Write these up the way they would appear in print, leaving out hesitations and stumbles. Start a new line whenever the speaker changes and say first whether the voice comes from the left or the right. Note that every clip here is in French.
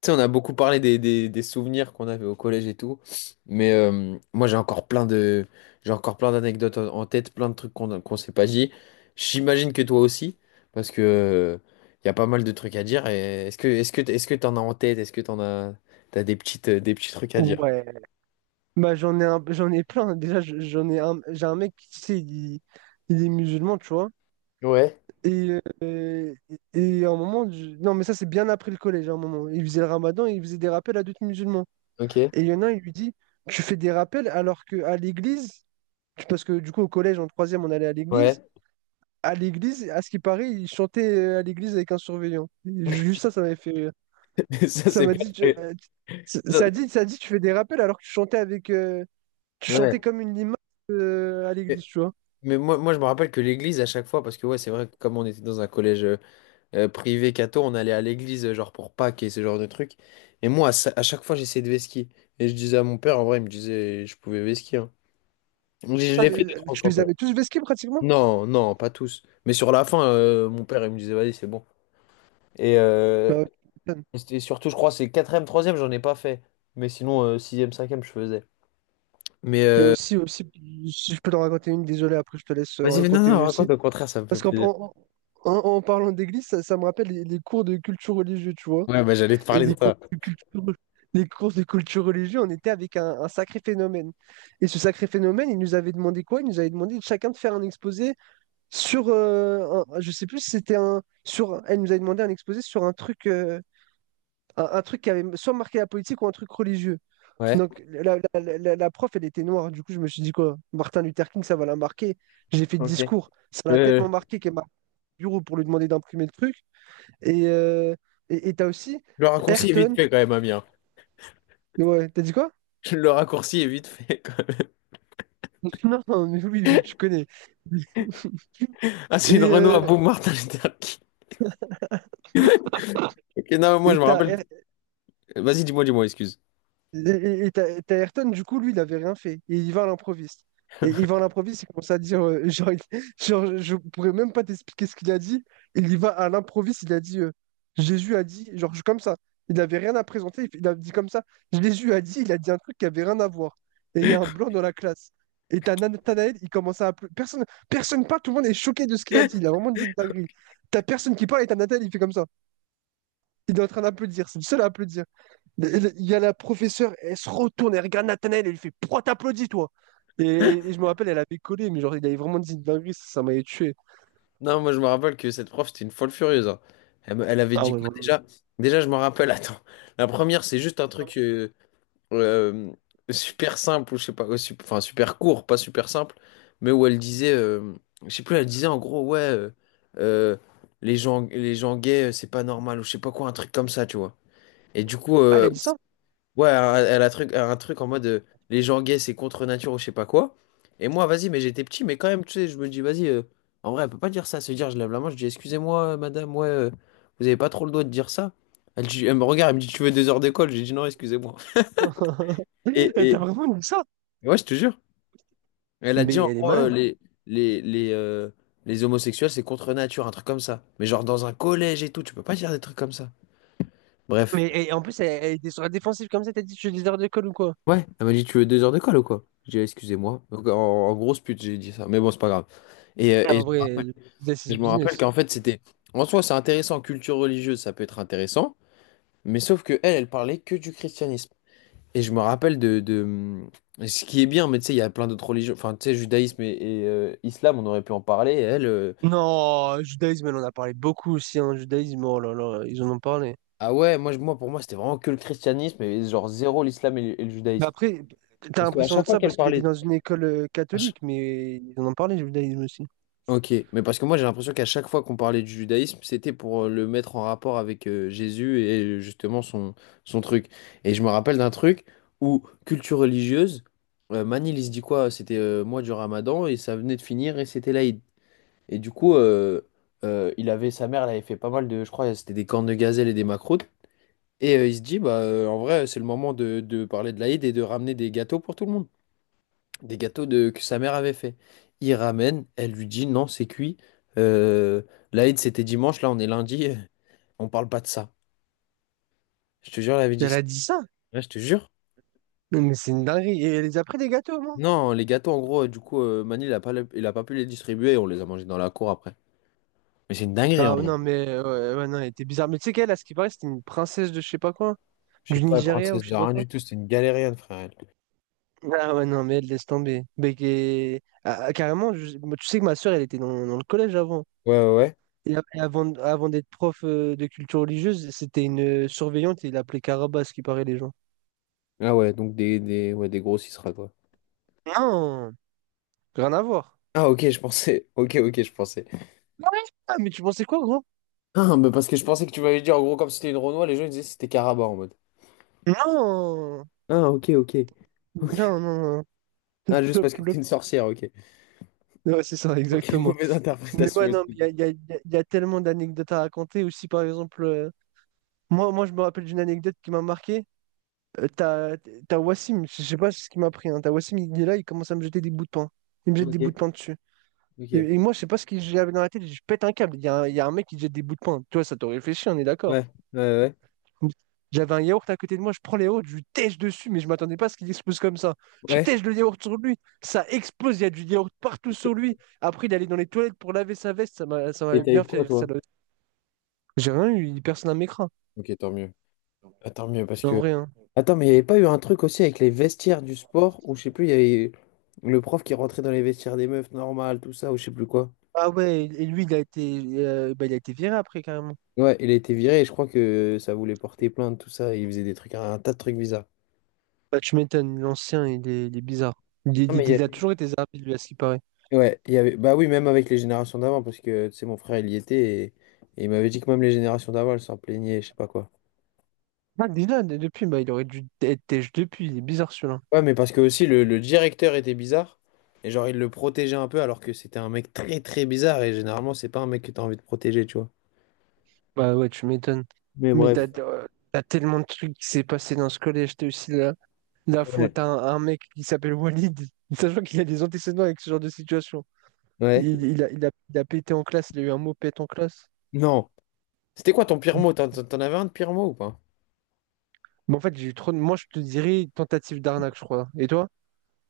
left: Tu sais, on a beaucoup parlé des souvenirs qu'on avait au collège et tout, mais moi j'ai encore plein d'anecdotes en tête, plein de trucs qu'on s'est pas dit. J'imagine que toi aussi, parce que il y a pas mal de trucs à dire. Et est-ce que t'en as en tête? Est-ce que t'as des petits trucs à dire?
right: Ouais, bah j'en ai un, j'en ai plein. Déjà, j'en ai un, j'ai un mec qui, tu sais, il est musulman, tu vois.
left: Ouais,
right: Et, euh, et à un moment, non, mais ça, c'est bien après le collège, à un moment. Il faisait le ramadan et il faisait des rappels à d'autres musulmans.
left: ok,
right: Et il y en a un, il lui dit, tu fais des rappels alors que à l'église, parce que du coup, au collège, en troisième, on allait à l'église.
left: ouais.
right: À l'église, à ce qui paraît, il chantait à l'église avec un surveillant. Juste ça, ça m'avait fait rire.
left: Ça
right: Ça
left: c'est
right: m'a
left: pas
right: dit,
left: très-
right: ça dit, tu fais des rappels alors que tu chantais avec, tu
left: Ouais.
right: chantais comme une limace à l'église, tu vois.
left: Mais moi je me rappelle que l'église à chaque fois, parce que ouais c'est vrai que comme on était dans un collège, privé catho, on allait à l'église, genre pour Pâques et ce genre de trucs. Et moi, à chaque fois, j'essayais de vesquiller. Et je disais à mon père, en vrai, il me disait, je pouvais vesquiller, hein. Donc, je
right: Ah,
left: l'ai fait deux, trois
right: tu
left: fois, quand
right: les
left: même.
right: avais tous vesqués pratiquement?
left: Non, non, pas tous. Mais sur la fin, mon père, il me disait, vas-y, c'est bon. Et, euh,
right: Bah, ouais, tu m'étonnes.
left: et surtout, je crois, c'est quatrième, troisième, j'en ai pas fait. Mais sinon, sixième, cinquième, je faisais. Mais
right: Et aussi, si je peux t'en raconter une, désolé, après je te laisse
left: vas-y, mais non,
right: raconter une
left: non,
right: aussi.
left: raconte, au contraire, ça me fait
right: Parce qu'en
left: plaisir.
right: en, en- en parlant d'église, ça me rappelle les cours de culture religieuse, tu vois.
left: Ouais, bah j'allais te
right: Et
left: parler de
right: les cours
left: ça.
right: de culture, les cours de culture religieuse, on était avec un sacré phénomène. Et ce sacré phénomène, il nous avait demandé quoi? Il nous avait demandé chacun de faire un exposé sur, je sais plus si c'était un, sur, elle nous avait demandé un exposé sur un truc. un truc qui avait soit marqué la politique ou un truc religieux.
left: Ouais.
right: Donc la prof, elle était noire. Du coup, je me suis dit quoi, Martin Luther King, ça va la marquer. J'ai fait le
left: Ok.
right: discours. Ça l'a
left: Euh,
right: tellement marqué qu'elle m'a appelé au bureau pour lui demander d'imprimer le truc. Et euh, et t'as aussi
left: le raccourci est vite
right: Ayrton.
left: fait quand même, Amir.
right: Ouais, t'as dit quoi?
left: Le raccourci est vite fait.
right: Non, mais oui, mais tu connais.
left: Ah, c'est une
right: Et
left: Renault à
right: euh,
left: boum Martin Luther King. Ok, non, moi
right: et
left: je me
right: t'as
left: rappelle. Vas-y, dis-moi, dis-moi, excuse.
right: Et Ayrton, du coup, lui, il avait rien fait. Et il va à l'improviste. Et il va à l'improviste, il commence à dire, genre, genre, je pourrais même pas t'expliquer ce qu'il a dit. Il y va à l'improviste, il a dit, Jésus a dit, genre, comme ça. Il n'avait rien à présenter, il a dit comme ça. Jésus a dit, il a dit un truc qui avait rien à voir. Et il y a un blanc dans la classe. Et t'as Nathanaël, il commence à applaudir. Personne parle, tout le monde est choqué de ce qu'il a dit. Il a vraiment dit une dinguerie. T'as personne qui parle et t'as Nathanaël, il fait comme ça. Il est en train d'applaudir, c'est le seul à applaudir. Il y a la professeure, elle se retourne, elle regarde Nathanaël, elle lui fait pourquoi t'applaudis, toi? Et, et je me rappelle, elle avait collé, mais genre, il avait vraiment dit une dinguerie, ça m'avait tué.
left: Non, moi je me rappelle que cette prof, c'était une folle furieuse, hein. Elle avait dit quoi déjà? Déjà, je me rappelle, attends. La première, c'est juste un truc euh, super simple, ou je sais pas, enfin super court, pas super simple, mais où elle disait, je sais plus, elle disait en gros, ouais, euh, les gens gays, c'est pas normal, ou je sais pas quoi, un truc comme ça, tu vois. Et du coup,
right: Ah, elle a dit ça?
left: ouais, elle a truc, un truc en mode les gens gays c'est contre nature ou je sais pas quoi. Et moi, vas-y, mais j'étais petit, mais quand même, tu sais, je me dis, vas-y, en vrai, elle peut pas dire ça. Se dire, je lève la main, je dis, excusez-moi, madame, ouais, vous avez pas trop le droit de dire ça. Elle me regarde, elle me dit, tu veux 2 heures d'école? J'ai dit, non, excusez-moi. Et,
right: Elle t'a
left: et,
right: vraiment dit ça?
left: ouais, je te jure. Elle a dit,
right: Mais
left: en
right: elle est
left: gros,
right: malade.
left: les, les, euh, les homosexuels c'est contre nature, un truc comme ça. Mais genre, dans un collège et tout, tu peux pas dire des trucs comme ça. Bref.
right: Mais et en plus, elle était sur la défensive comme ça, t'as dit, tu es leader d'école ou quoi?
left: Ouais, elle m'a dit, tu veux deux heures de colle ou quoi? J'ai dit, excusez-moi. Donc, en grosse pute, j'ai dit ça. Mais bon, c'est pas grave. Et, euh,
right: Ah,
left: et
right: en vrai, Judas is
left: je me rappelle
right: business.
left: qu'en fait, c'était. En soi, c'est intéressant, culture religieuse, ça peut être intéressant. Mais sauf que elle, elle parlait que du christianisme. Et je me rappelle de ce qui est bien, mais tu sais, il y a plein d'autres religions. Enfin, tu sais, judaïsme et islam, on aurait pu en parler.
right: Non, judaïsme, elle en a parlé beaucoup aussi, hein, judaïsme, oh là là, ils en ont parlé.
left: Ah ouais, moi, moi, pour moi, c'était vraiment que le christianisme et genre zéro l'islam et le
right: Mais
left: judaïsme.
right: après, t'as
left: Parce qu'à
right: l'impression
left: chaque
right: de
left: fois
right: ça
left: qu'elle
right: parce que t'étais
left: parlait.
right: dans une école catholique, mais ils en ont parlé, judaïsme aussi.
left: Ok, mais parce que moi j'ai l'impression qu'à chaque fois qu'on parlait du judaïsme, c'était pour le mettre en rapport avec Jésus et justement son truc. Et je me rappelle d'un truc où culture religieuse, Manil il se dit quoi? C'était mois du Ramadan et ça venait de finir et c'était l'Aïd. Et du coup, il avait sa mère, elle avait fait pas mal de, je crois, c'était des cornes de gazelle et des macroutes. Et il se dit, bah, en vrai, c'est le moment de parler de l'Aïd et de ramener des gâteaux pour tout le monde des gâteaux de, que sa mère avait fait. Il ramène, elle lui dit non, c'est cuit. Euh, L'Aïd, c'était dimanche, là on est lundi, on parle pas de ça. Je te jure, elle avait dit
right: Elle
left: ça.
right: a dit ça?
left: Ouais, je te jure.
right: Non, mais c'est une dinguerie. Et elle les a pris des gâteaux, moi.
left: Non, les gâteaux, en gros, du coup, Mani, il a pas pu les distribuer et on les a mangés dans la cour après. Mais c'est une dinguerie
right: Ah
left: en vrai.
right: non, mais ouais, ouais, non, elle était bizarre. Mais tu sais qu'elle, à ce qui paraît, c'était une princesse de je sais pas quoi,
left: Je sais
right: du
left: pas,
right: Nigeria ou
left: princesse
right: je sais
left: de
right: pas
left: rien
right: quoi.
left: du tout, c'était une galérienne, frère. Elle.
right: Ah ouais, non, mais elle laisse tomber. Mais ah, carrément, moi, tu sais que ma soeur, elle était dans le collège avant.
left: Ouais, ouais, ouais.
right: Et avant, d'être prof de culture religieuse, c'était une surveillante et il l'appelait Caraba, à ce qui paraît, les gens.
left: Ah ouais, donc ouais, des gros sera quoi.
right: Non, rien à voir.
left: Ah ok, je pensais. Ok, ok, je pensais.
right: Ah ouais. Ah, mais tu pensais quoi, gros?
left: Ah, mais parce que je pensais que tu m'avais dit en gros, comme si c'était une Renoir, les gens ils disaient que c'était Caraba en mode.
right: Non,
left: Ah ok, ok.
right: non, non, non.
left: Ah, juste
right: Top,
left: parce que t'es
right: top.
left: une sorcière, ok.
right: Ouais, c'est ça,
left: Ok,
right: exactement.
left: mauvaise
right: Mais
left: interprétation,
right: ouais, non, mais
left: excuse.
right: il y a, il y a- il y a- il y a tellement d'anecdotes à raconter. Aussi, par exemple, moi, je me rappelle d'une anecdote qui m'a marqué. Euh, t'as, t'as Wassim, je sais pas ce qui m'a pris. Hein. T'as Wassim, il est là, il commence à me jeter des bouts de pain. Il me jette des
left: Ok,
right: bouts de pain dessus. Et,
left: ok.
right: et
left: Ouais,
right: moi, je sais pas ce que j'avais dans la tête. Je pète un câble. Il y a un mec qui jette des bouts de pain. Tu vois, ça t'aurait réfléchi, on est d'accord.
left: ouais, ouais.
right: J'avais un yaourt à côté de moi, je prends les yaourts, je lui tèche dessus, mais je m'attendais pas à ce qu'il explose comme ça. Je
left: Ouais.
right: tèche
left: Ouais.
right: le yaourt sur lui, ça explose, il y a du yaourt partout sur lui. Après, il allait dans les toilettes pour laver sa veste, ça
left: Et
right: m'avait
left: t'as
right: bien
left: eu
right: fait
left: quoi,
right: rire, ça.
left: toi?
right: J'ai rien eu, personne ne m'écran,
left: Ok, tant mieux. Ah, tant mieux, parce
right: en
left: que…
right: vrai. Hein.
left: Attends, mais il n'y avait pas eu un truc aussi avec les vestiaires du sport, où je sais plus, il y avait le prof qui rentrait dans les vestiaires des meufs normales, tout ça, ou je sais plus quoi.
right: Ah ouais, et lui, bah, il a été viré après, carrément.
left: Ouais, il a été viré, et je crois que ça voulait porter plainte, tout ça, et il faisait des trucs, un tas de trucs bizarres.
right: Bah, tu m'étonnes, l'ancien, il est bizarre. Il,
left: Ah,
right: il- il a toujours été zarbi, lui, à ce qui paraît.
left: ouais, il y avait. Bah oui, même avec les générations d'avant, parce que, tu sais, mon frère, il y était, et il m'avait dit que même les générations d'avant, elles s'en plaignaient, je sais pas quoi.
right: Ah, déjà, depuis, bah, il aurait dû être têche depuis, il est bizarre, celui-là.
left: Ouais, mais parce que aussi le directeur était bizarre. Et genre, il le protégeait un peu alors que c'était un mec très très bizarre. Et généralement, c'est pas un mec que t'as envie de protéger, tu vois.
right: Bah ouais, tu m'étonnes.
left: Mais
right: Mais t'as,
left: bref.
right: euh, t'as tellement de trucs qui s'est passé dans ce collège. T'as aussi la faute à
left: Ouais.
right: un mec qui s'appelle Walid, sachant qu'il a des antécédents avec ce genre de situation.
left: Ouais.
right: Il a pété en classe, il a eu un mot pète en classe.
left: Non. C'était quoi ton pire mot? T'en avais un de pire mot ou pas?
right: Mais en fait, j'ai eu trop de... Moi, je te dirais tentative d'arnaque, je crois. Et toi?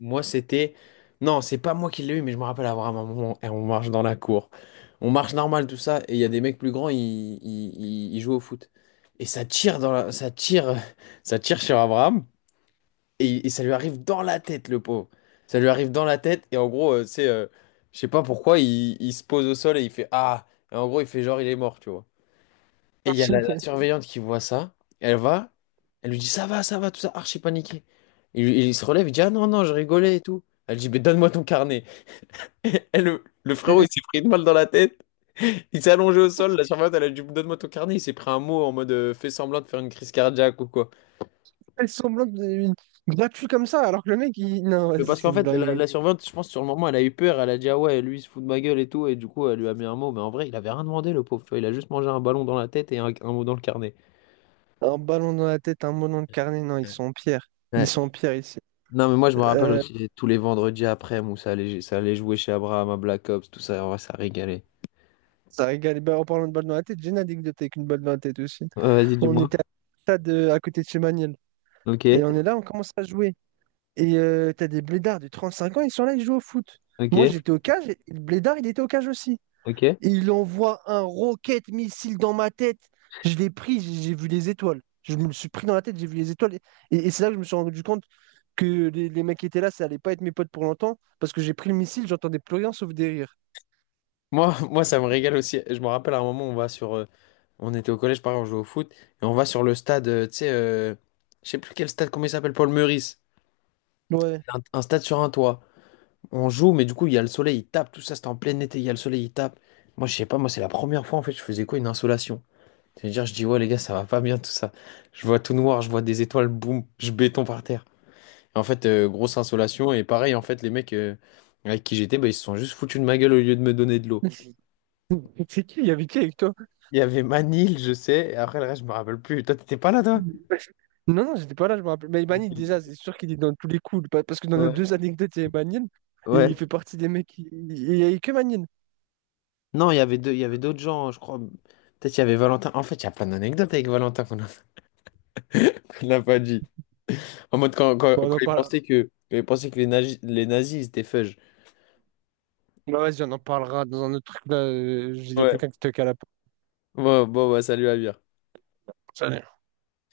left: Moi, c'était. Non, c'est pas moi qui l'ai eu, mais je me rappelle avoir un moment. Et on marche dans la cour. On marche normal, tout ça. Et il y a des mecs plus grands, ils jouent au foot. Et ça tire dans la... ça tire... ça tire sur Abraham. Et ça lui arrive dans la tête, le pauvre. Ça lui arrive dans la tête, et en gros, tu sais, je sais pas pourquoi, il se pose au sol et il fait Ah! Et en gros, il fait genre, il est mort, tu vois. Et il y a la surveillante qui voit ça, elle va, elle lui dit ça va, tout ça, archi paniqué. Il se relève, il dit Ah non, non, je rigolais et tout. Elle dit Mais donne-moi ton carnet. Et le frérot, il s'est pris une balle dans la tête, il s'est allongé au sol, la surveillante, elle a dit Donne-moi ton carnet, il s'est pris un mot en mode Fais semblant de faire une crise cardiaque ou quoi.
right: Elle semblante gratuit comme ça, alors que le mec, il... Non,
left: Mais
right: vas-y,
left: parce
right: c'est
left: qu'en
right: une
left: fait, la,
right: dinguerie.
left: la surveillante, je pense, sur le moment, elle a eu peur. Elle a dit, ah ouais, lui, il se fout de ma gueule et tout. Et du coup, elle lui a mis un mot. Mais en vrai, il avait rien demandé, le pauvre, tu vois. Il a juste mangé un ballon dans la tête et un mot dans le carnet.
right: Un ballon dans la tête, un mot dans le carnet, non, ils sont en pierre. Ils sont en
left: Ouais.
right: pierre ici.
left: Non, mais moi, je me rappelle
right: Euh,
left: aussi tous les vendredis après où ça allait jouer chez Abraham à Black Ops, tout ça. Ouais, ça régalait.
right: ça régale. Ben, en parlant de balle dans la tête, j'ai une anecdote avec une balle dans la tête aussi.
left: Ouais, vas-y,
right: On
left: dis-moi.
right: était à, stade, à côté de chez Maniel.
left: Ok,
right: Et on est là, on commence à jouer. T'as des blédards de 35 ans, ils sont là, ils jouent au foot. Moi,
left: ok,
right: j'étais au cage, et le blédard, il était au cage aussi.
left: ok.
right: Il envoie un rocket missile dans ma tête. Je l'ai pris, j'ai vu les étoiles. Je me le suis pris dans la tête, j'ai vu les étoiles. Et c'est là que je me suis rendu compte que les mecs qui étaient là, ça allait pas être mes potes pour longtemps. Parce que j'ai pris le missile, j'entendais plus rien sauf des rires.
left: Moi, moi, ça me régale aussi. Je me rappelle à un moment, on va sur. On était au collège, pareil, on jouait au foot. Et on va sur le stade, tu sais, je sais plus quel stade, comment il s'appelle, Paul Meurice.
right: Ouais.
left: Un stade sur un toit. On joue, mais du coup, il y a le soleil, il tape, tout ça, c'était en plein été, il y a le soleil, il tape. Moi, je sais pas, moi, c'est la première fois, en fait, je faisais quoi, une insolation. C'est-à-dire, je dis, ouais, les gars, ça va pas bien, tout ça. Je vois tout noir, je vois des étoiles, boum, je béton par terre. Et en fait, grosse insolation, et pareil, en fait, les mecs avec qui j'étais, bah, ils se sont juste foutus de ma gueule au lieu de me donner de l'eau.
right: C'est qui? Il y avait qui avec toi?
left: Il y avait Manil, je sais, et après, le reste, je me rappelle plus. Toi, t'étais pas là, toi?
right: Non, non, j'étais pas là, je me rappelle. Mais Ebanil,
left: Ok.
right: déjà, c'est sûr qu'il est dans tous les coups. Parce que dans nos
left: Ouais.
right: deux anecdotes, il y a Ebanil. Et il
left: Ouais.
right: fait partie des mecs qui. Il n'y avait que Manil.
left: Non, il y avait deux, il y avait d'autres gens, je crois. Peut-être il y avait Valentin. En fait, il y a plein d'anecdotes avec Valentin qu'on n'a pas dit. En mode, quand, quand,
right: Bon, on
left: quand
right: en
left: ils
right: parle...
left: pensaient que, quand ils pensaient que les nazis, ils étaient fudge.
right: bah, vas-y, on en parlera dans un autre truc là. Il y a
left: Ouais.
right: quelqu'un qui toque à la
left: Bon, bon, bah, salut, Amir.
right: porte.